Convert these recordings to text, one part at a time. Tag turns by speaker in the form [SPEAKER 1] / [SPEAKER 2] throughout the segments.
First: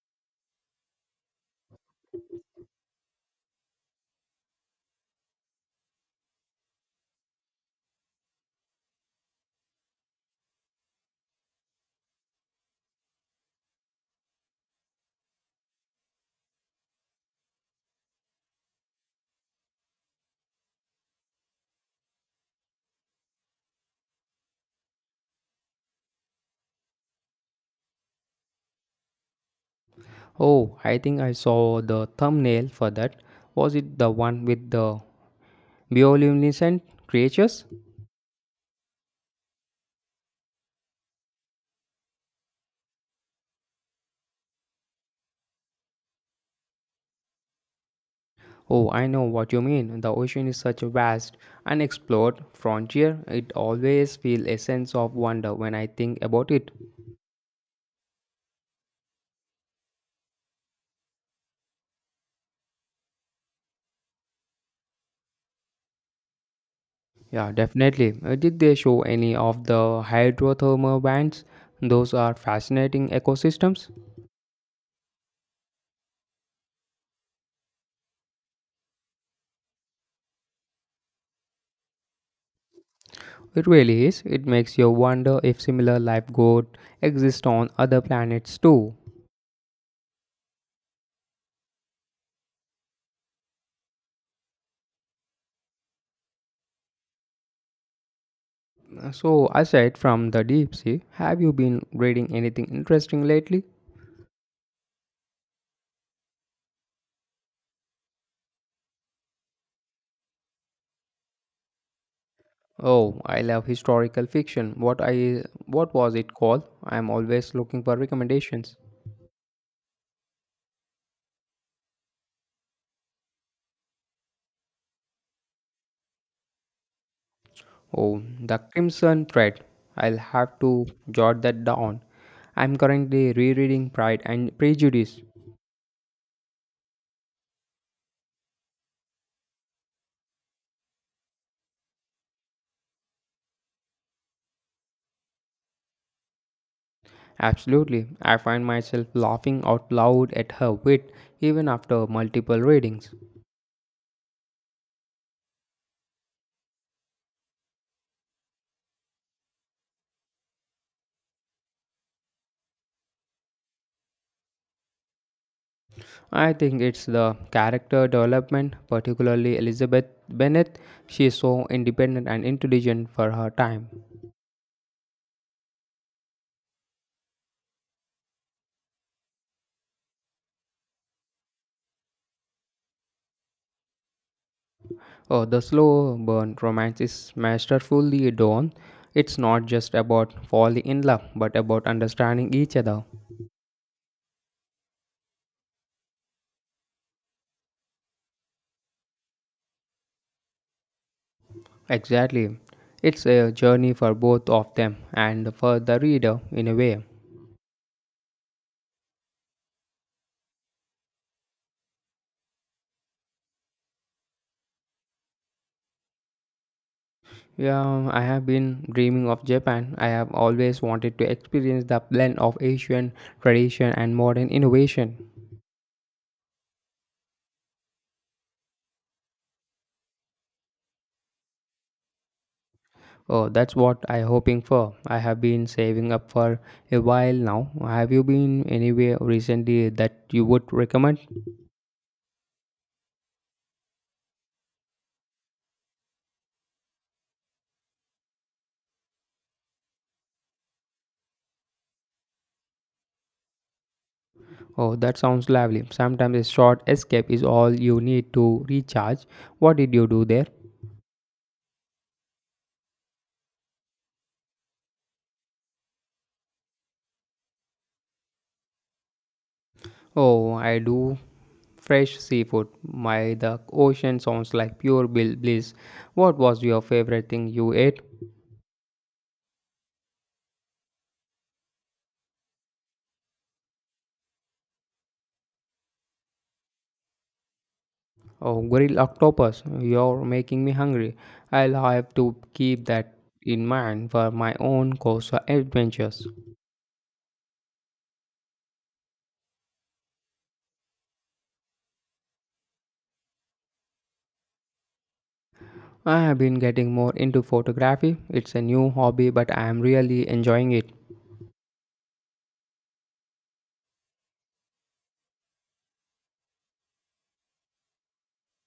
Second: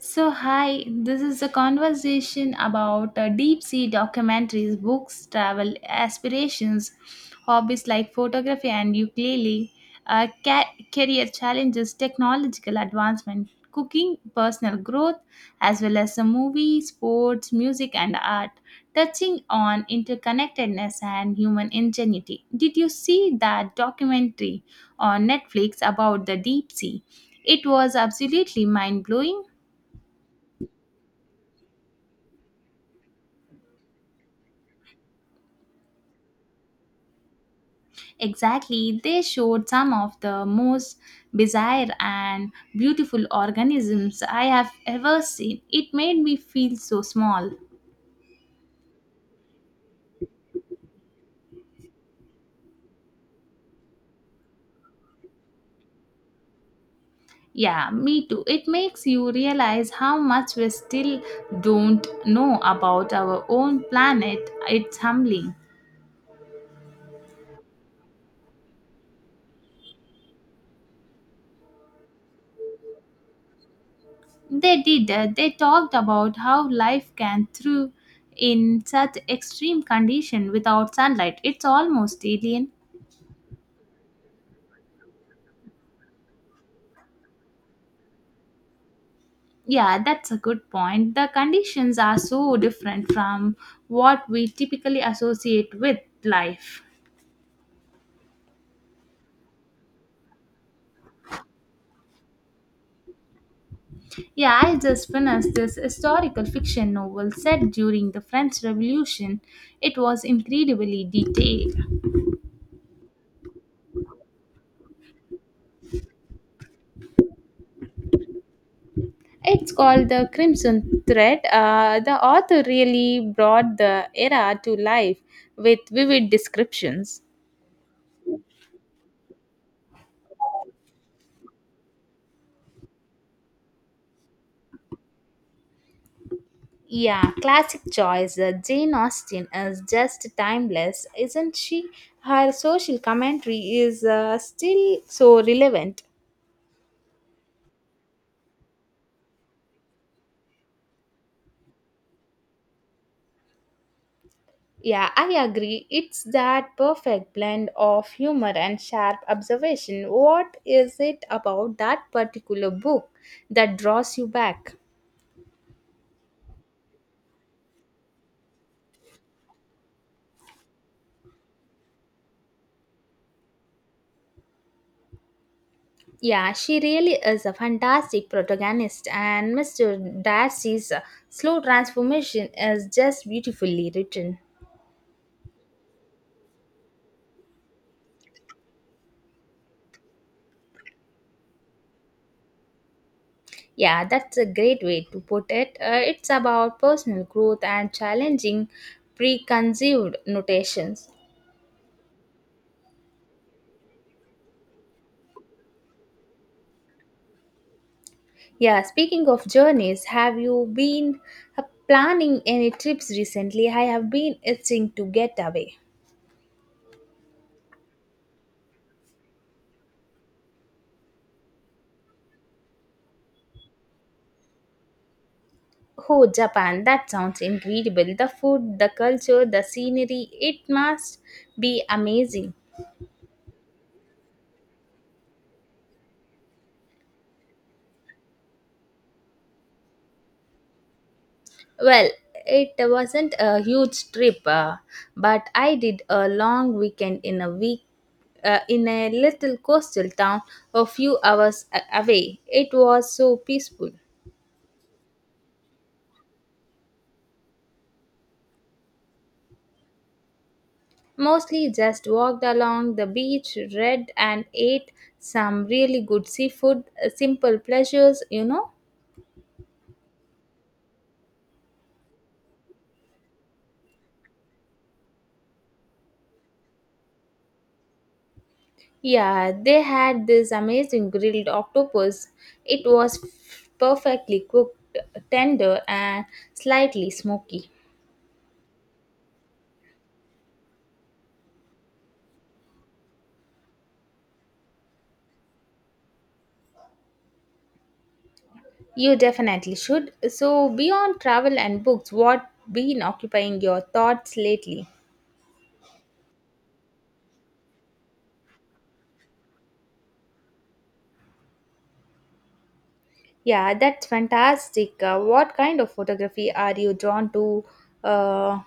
[SPEAKER 1] So, hi, this is a conversation about deep sea documentaries, books, travel aspirations, hobbies like photography and ukulele, career challenges, technological advancement, cooking, personal growth, as well as a movie, sports, music, and art, touching on interconnectedness and human ingenuity. Did you see that documentary on Netflix about the deep sea? It was absolutely mind blowing.
[SPEAKER 2] Oh, I think I saw the thumbnail for that. Was it the one with the bioluminescent creatures?
[SPEAKER 1] Exactly, they showed some of the most bizarre and beautiful organisms I have ever seen. It made me feel so small.
[SPEAKER 2] Oh, I know what you mean. The ocean is such a vast, unexplored frontier. It always feels a sense of wonder when I think about it.
[SPEAKER 1] Yeah, me too. It makes you realize how much we still don't know about our own planet. It's humbling.
[SPEAKER 2] Yeah, definitely. Did they show any of the hydrothermal vents? Those are fascinating ecosystems.
[SPEAKER 1] They did. They talked about how life can thrive in such extreme condition without sunlight. It's almost alien.
[SPEAKER 2] It really is. It makes you wonder if similar life could exist on other planets too.
[SPEAKER 1] Yeah, that's a good point. The conditions are so different from what we typically associate with life.
[SPEAKER 2] So, aside from the deep sea, have you been reading anything interesting lately?
[SPEAKER 1] Yeah, I just finished this historical fiction novel set during the French Revolution. It was incredibly detailed.
[SPEAKER 2] Oh, I love historical fiction. What was it called? I am always looking for recommendations.
[SPEAKER 1] It's called The Crimson Thread. The author really brought the era to life with vivid descriptions.
[SPEAKER 2] Oh, The Crimson Thread. I'll have to jot that down. I'm currently rereading Pride and Prejudice.
[SPEAKER 1] Yeah, classic choice. Jane Austen is just timeless, isn't she? Her social commentary is still so relevant.
[SPEAKER 2] Absolutely. I find myself laughing out loud at her wit even after multiple readings.
[SPEAKER 1] Yeah, I agree. It's that perfect blend of humor and sharp observation. What is it about that particular book that draws you back?
[SPEAKER 2] I think it's the character development, particularly Elizabeth Bennet. She is so independent and intelligent for her time.
[SPEAKER 1] Yeah, she really is a fantastic protagonist, and Mr. Darcy's slow transformation is just beautifully written.
[SPEAKER 2] Oh, the slow burn romance is masterfully done. It's not just about falling in love, but about understanding each other.
[SPEAKER 1] Yeah, that's a great way to put it. It's about personal growth and challenging preconceived notations.
[SPEAKER 2] Exactly. It's a journey for both of them and for the reader in a way.
[SPEAKER 1] Yeah, speaking of journeys, have you been planning any trips recently? I have been itching to get away.
[SPEAKER 2] Yeah, I have been dreaming of Japan. I have always wanted to experience the blend of Asian tradition and modern innovation.
[SPEAKER 1] Oh, Japan, that sounds incredible. The food, the culture, the scenery, it must be amazing.
[SPEAKER 2] Oh, that's what I hoping for. I have been saving up for a while now. Have you been anywhere recently that you would recommend?
[SPEAKER 1] Well, it wasn't a huge trip, but I did a long weekend in a week in a little coastal town a few hours away. It was so peaceful.
[SPEAKER 2] Oh, that sounds lovely. Sometimes a short escape is all you need to recharge. What did you do there?
[SPEAKER 1] Mostly just walked along the beach, read and ate some really good seafood, simple pleasures,
[SPEAKER 2] Oh, I do fresh seafood. My The ocean sounds like pure bliss. What was your favorite thing you ate?
[SPEAKER 1] Yeah, they had this amazing grilled octopus. It was perfectly cooked, tender and slightly smoky.
[SPEAKER 2] Oh, grilled octopus, you're making me hungry. I'll have to keep that in mind for my own coastal adventures.
[SPEAKER 1] You definitely should. So, beyond travel and books, what been occupying your thoughts lately?
[SPEAKER 2] I have been getting more into photography. It's a new hobby, but I am really enjoying it.
[SPEAKER 1] Yeah, that's fantastic. What kind of photography are you drawn to? Uh,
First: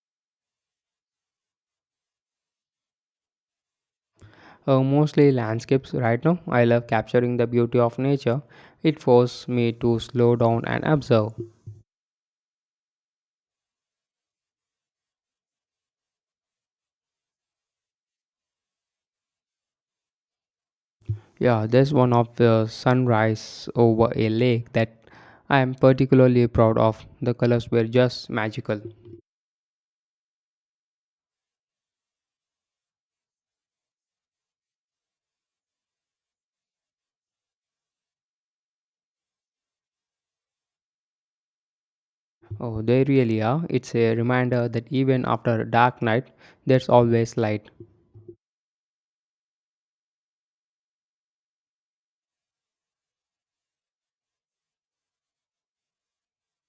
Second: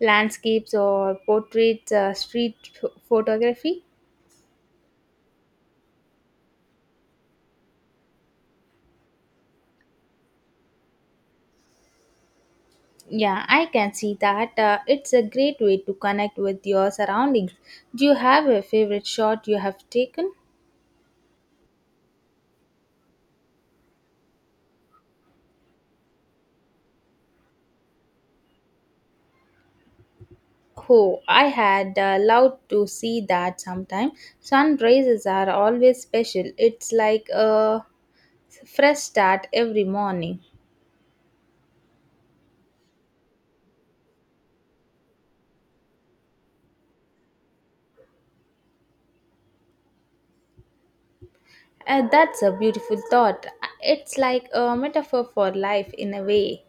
[SPEAKER 1] Landscapes or portraits, street photography?
[SPEAKER 2] Mostly landscapes right now. I love capturing the beauty of nature. It forces me to slow down and observe.
[SPEAKER 1] Yeah, I can see that. It's a great way to connect with your surroundings. Do you have a favorite shot you have taken?
[SPEAKER 2] Yeah, there's one of the sunrise over a lake that I am particularly proud of. The colors were just magical.
[SPEAKER 1] Oh, I had loved to see that sometime. Sunrises are always special. It's like a fresh start every morning.
[SPEAKER 2] Oh, they really are. It's a reminder that even after a dark night, there's always light.
[SPEAKER 1] That's a beautiful thought. It's like a metaphor for life in a way.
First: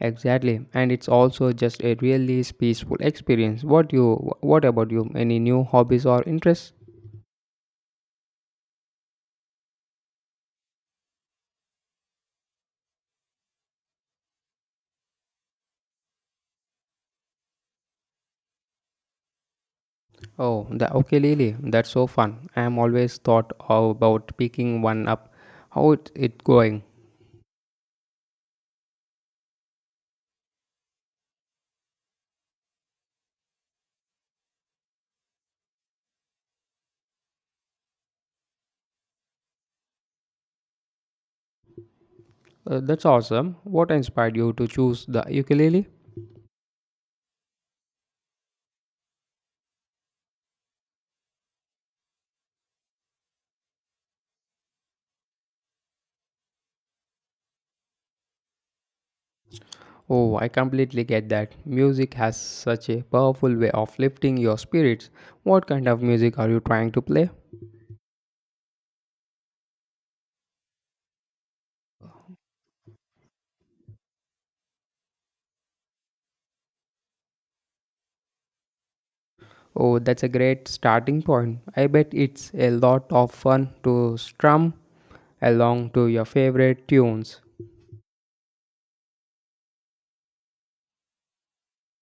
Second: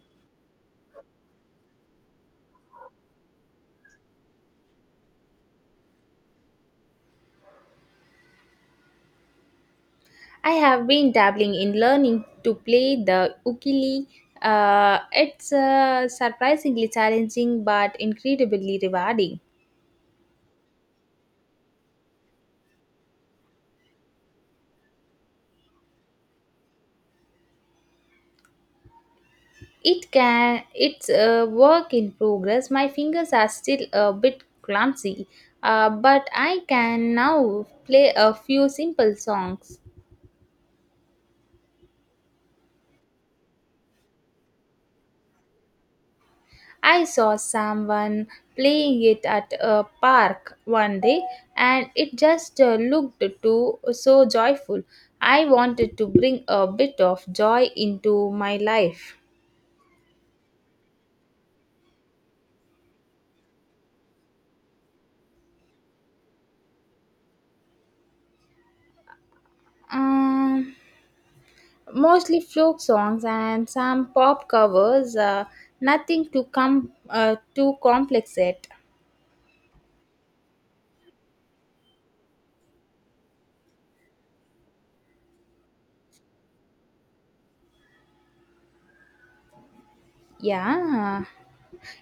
[SPEAKER 2] Exactly, and it's also just a really peaceful experience. What about you? Any new hobbies or interests?
[SPEAKER 1] I have been dabbling in learning to play the ukulele. It's surprisingly challenging but incredibly rewarding.
[SPEAKER 2] Oh, the ukulele. That's so fun. I'm always thought about picking one up. How it going?
[SPEAKER 1] It's a work in progress. My fingers are still a bit clumsy, but I can now play a few simple songs.
[SPEAKER 2] That's awesome. What inspired you to choose the ukulele?
[SPEAKER 1] I saw someone playing it at a park one day and it just looked too so joyful. I wanted to bring a bit of joy into my life.
[SPEAKER 2] Oh, I completely get that. Music has such a powerful way of lifting your spirits. What kind of music are you trying to play?
[SPEAKER 1] Um Mostly folk songs and some pop covers. Nothing too complex yet.
[SPEAKER 2] Oh, that's a great starting point. I bet it's a lot of fun to strum along to your favorite tunes.
[SPEAKER 1] Yeah,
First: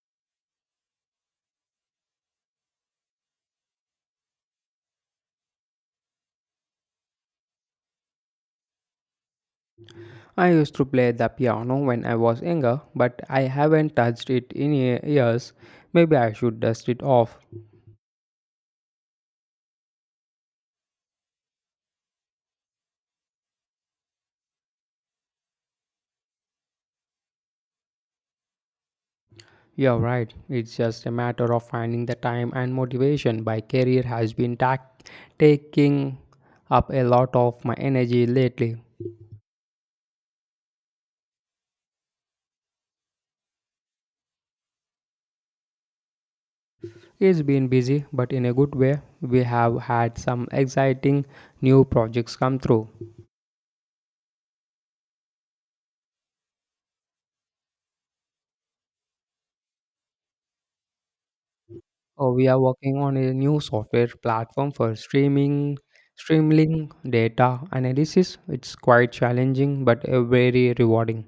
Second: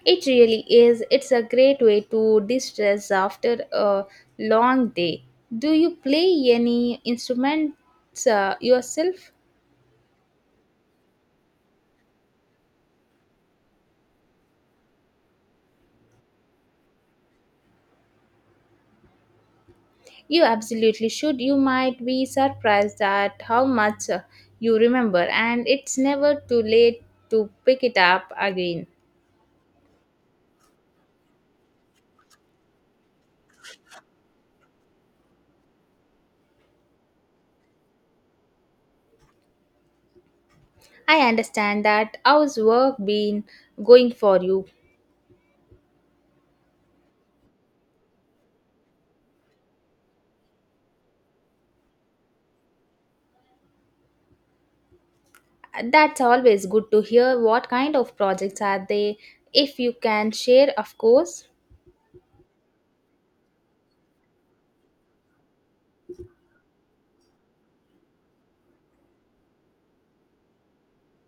[SPEAKER 1] it really is. It's a great way to distress after a long day. Do you play any instruments yourself?
[SPEAKER 2] I used to play the piano when I was younger, but I haven't touched it in years. Maybe I should dust it off.
[SPEAKER 1] You absolutely should. You might be surprised at how much you remember, and it's never too late to pick it up again.
[SPEAKER 2] You're right. It's just a matter of finding the time and motivation. My career has been taking up a lot of my energy lately.
[SPEAKER 1] I understand that. How's work been going for you?
[SPEAKER 2] It's been busy, but in a good way. We have had some exciting new projects come through.
[SPEAKER 1] That's always good to hear. What kind of projects are they? If you can share, of course.
[SPEAKER 2] Oh, we are working on a new software platform for streaming data analysis. It's quite challenging, but very rewarding.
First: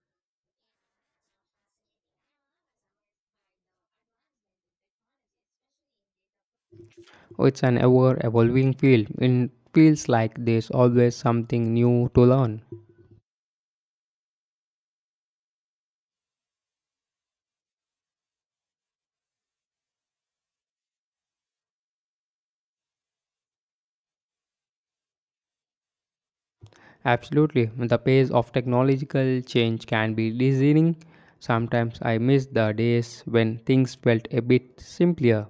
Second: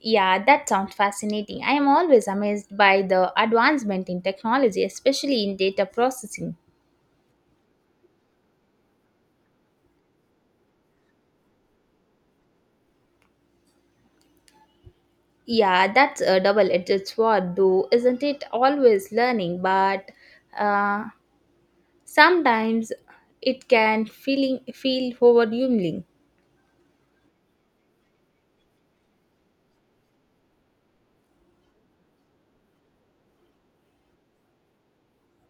[SPEAKER 1] Yeah, that sounds fascinating. I am always amazed by the advancement in technology, especially in data processing.
[SPEAKER 2] Oh, it's an ever evolving field. It feels like there's always something new to learn.
[SPEAKER 1] Yeah, that's a double edged sword, though, isn't it? Always learning, but uh, sometimes it can feel overwhelming.
[SPEAKER 2] Absolutely. The pace of technological change can be dizzying. Sometimes I miss the days when things felt a bit simpler.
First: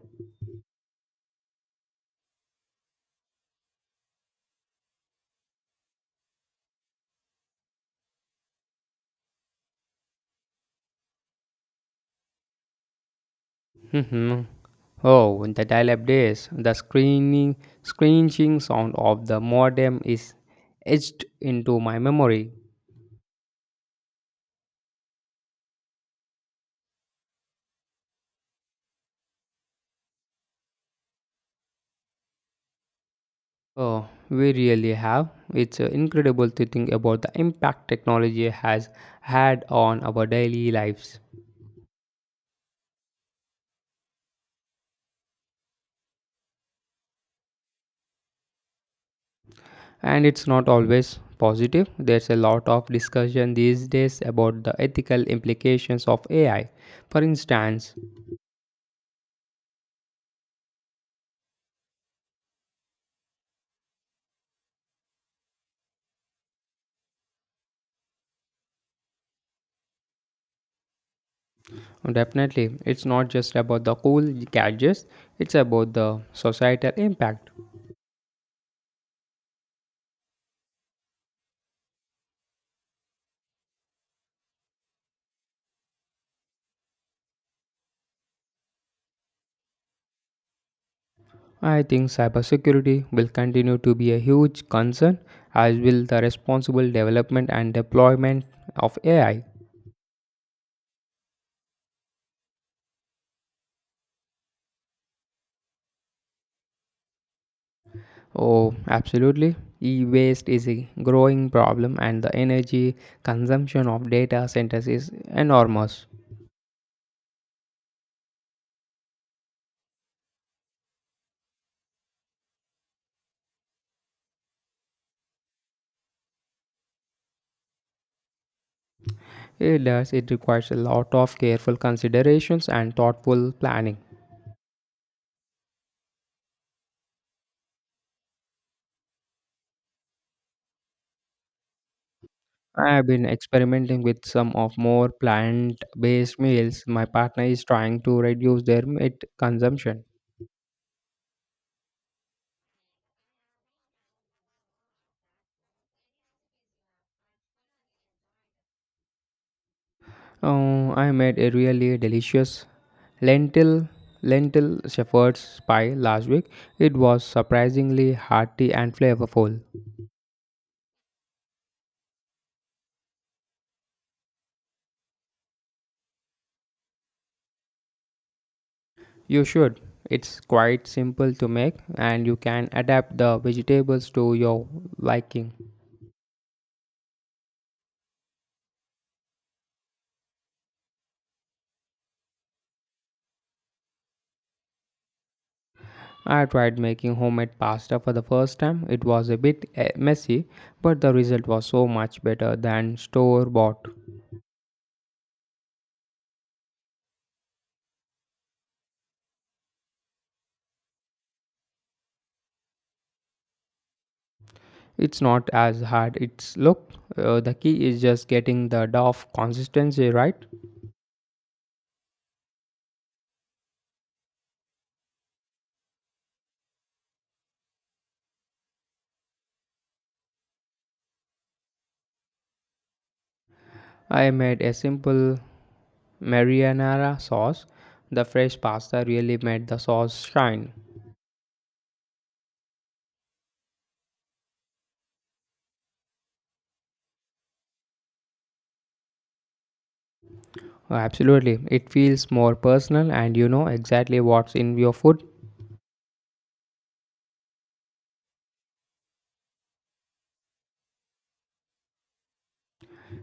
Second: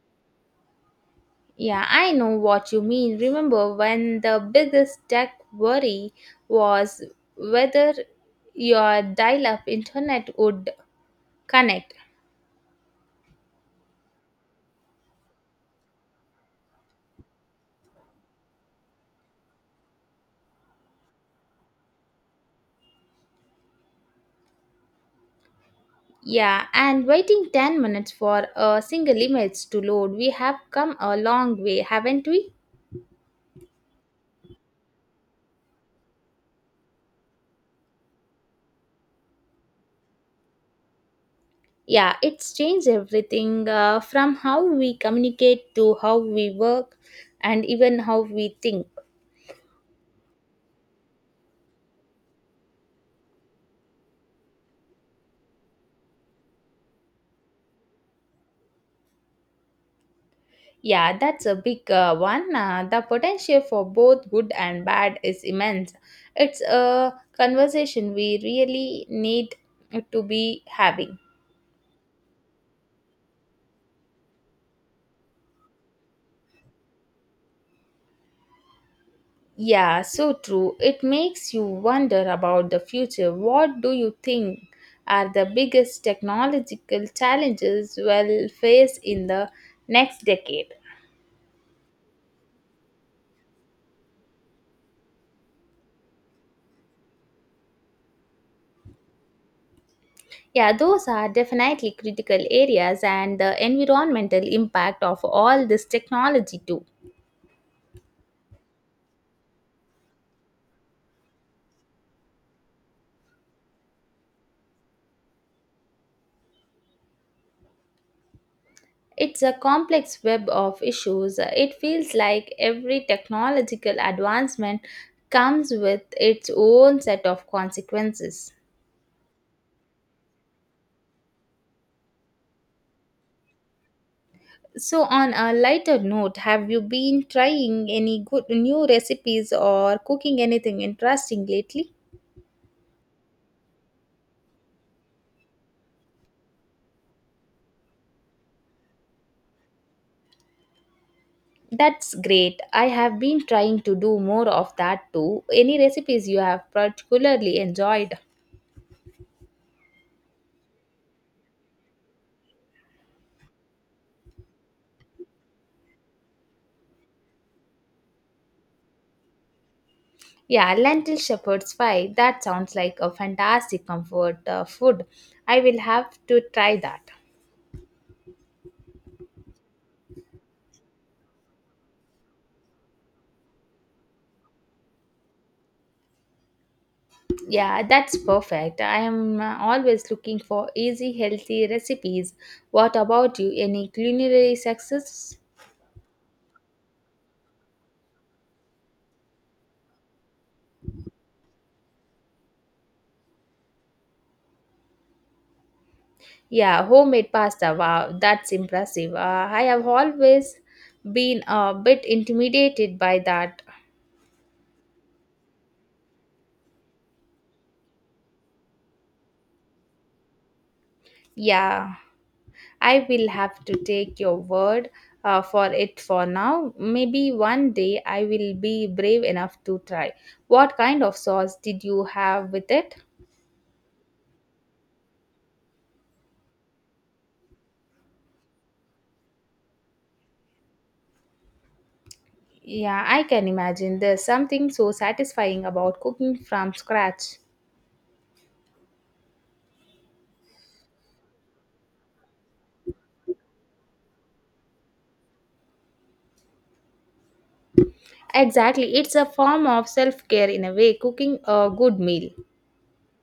[SPEAKER 1] Yeah, I know what you mean. Remember when the biggest tech worry was whether your dial up internet would connect?
[SPEAKER 2] Mhm. Oh, in the dial-up days, the screeching sound of the modem is etched into my memory.
[SPEAKER 1] Yeah, and waiting 10 minutes for a single image to load. We have come a long way, haven't we?
[SPEAKER 2] Oh, we really have. It's incredible to think about the impact technology has had on our daily lives.
[SPEAKER 1] Yeah, it's changed everything from how we communicate to how we work and even how we think.
[SPEAKER 2] And it's not always positive. There's a lot of discussion these days about the ethical implications of AI. For instance,
[SPEAKER 1] Yeah, that's a big one. The potential for both good and bad is immense. It's a conversation we really need to be having.
[SPEAKER 2] definitely, it's not just about the cool gadgets, it's about the societal impact.
[SPEAKER 1] Yeah, so true. It makes you wonder about the future. What do you think are the biggest technological challenges we'll face in the next decade?
[SPEAKER 2] I think cybersecurity will continue to be a huge concern, as will the responsible development and deployment of AI.
[SPEAKER 1] Yeah, those are definitely critical areas and the environmental impact of all this technology too.
[SPEAKER 2] Oh, absolutely. E waste is a growing problem, and the energy consumption of data centers is enormous.
[SPEAKER 1] It's a complex web of issues. It feels like every technological advancement comes with its own set of consequences.
[SPEAKER 2] It does, it requires a lot of careful considerations and thoughtful planning.
[SPEAKER 1] So, on a lighter note, have you been trying any good new recipes or cooking anything interesting lately?
[SPEAKER 2] I have been experimenting with some of more plant based meals. My partner is trying to reduce their meat consumption.
[SPEAKER 1] That's great. I have been trying to do more of that too. Any recipes you have particularly enjoyed?
[SPEAKER 2] Oh, I made a really delicious lentil lentil shepherd's pie last week. It was surprisingly hearty and flavorful.
[SPEAKER 1] Yeah, lentil shepherd's pie. That sounds like a fantastic comfort food. I will have to try that.
[SPEAKER 2] You should. It's quite simple to make and you can adapt the vegetables to your liking.
[SPEAKER 1] Yeah, that's perfect. I am always looking for easy, healthy recipes. What about you? Any culinary success?
[SPEAKER 2] I tried making homemade pasta for the first time. It was a bit messy, but the result was so much better than store bought.
[SPEAKER 1] Yeah, homemade pasta. Wow, that's impressive. I have always been a bit intimidated by that.
[SPEAKER 2] It's not as hard it's look. The key is just getting the dough consistency right.
[SPEAKER 1] Yeah. I will have to take your word for it for now. Maybe one day I will be brave enough to try. What kind of sauce did you have with it?
[SPEAKER 2] I made a simple marinara sauce. The fresh pasta really made the sauce shine.
[SPEAKER 1] Yeah, I can imagine. There's something so satisfying about cooking from scratch.
[SPEAKER 2] Oh, absolutely. It feels more personal and you know exactly what's in your food.
[SPEAKER 1] Exactly. It's a form of self care in a way, cooking a good meal.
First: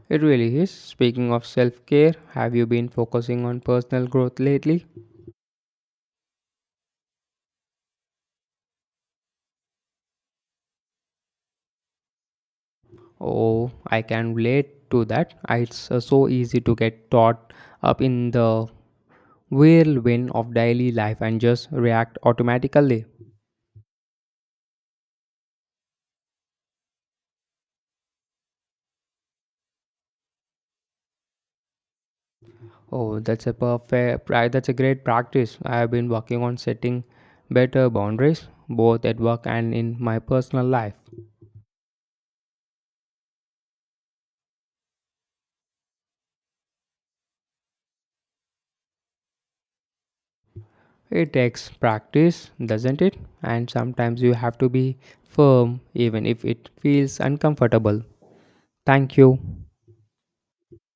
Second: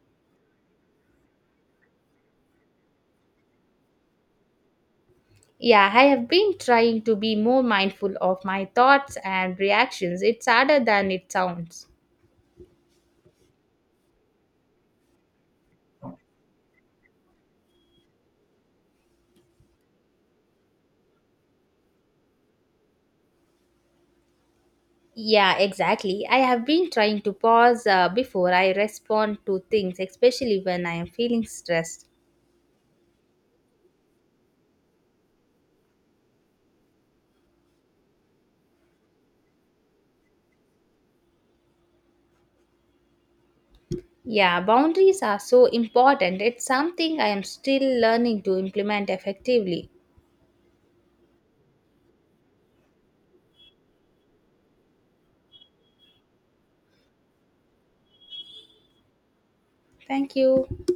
[SPEAKER 2] It really is. Speaking of self care, have you been focusing on personal growth lately?
[SPEAKER 1] Yeah, I have been trying to be more mindful of my thoughts and reactions. It's harder than it sounds.
[SPEAKER 2] Oh, I can relate to that. It's so easy to get caught up in the whirlwind of daily life and just react automatically.
[SPEAKER 1] Yeah, exactly. I have been trying to pause before I respond to things, especially when I am feeling stressed.
[SPEAKER 2] Oh, that's a great practice. I have been working on setting better boundaries, both at work and in my personal life.
[SPEAKER 1] Yeah, boundaries are so important. It's something I am still learning to implement effectively.
[SPEAKER 2] It takes practice, doesn't it? And sometimes you have to be firm even if it feels uncomfortable. Thank you.
[SPEAKER 1] Thank you.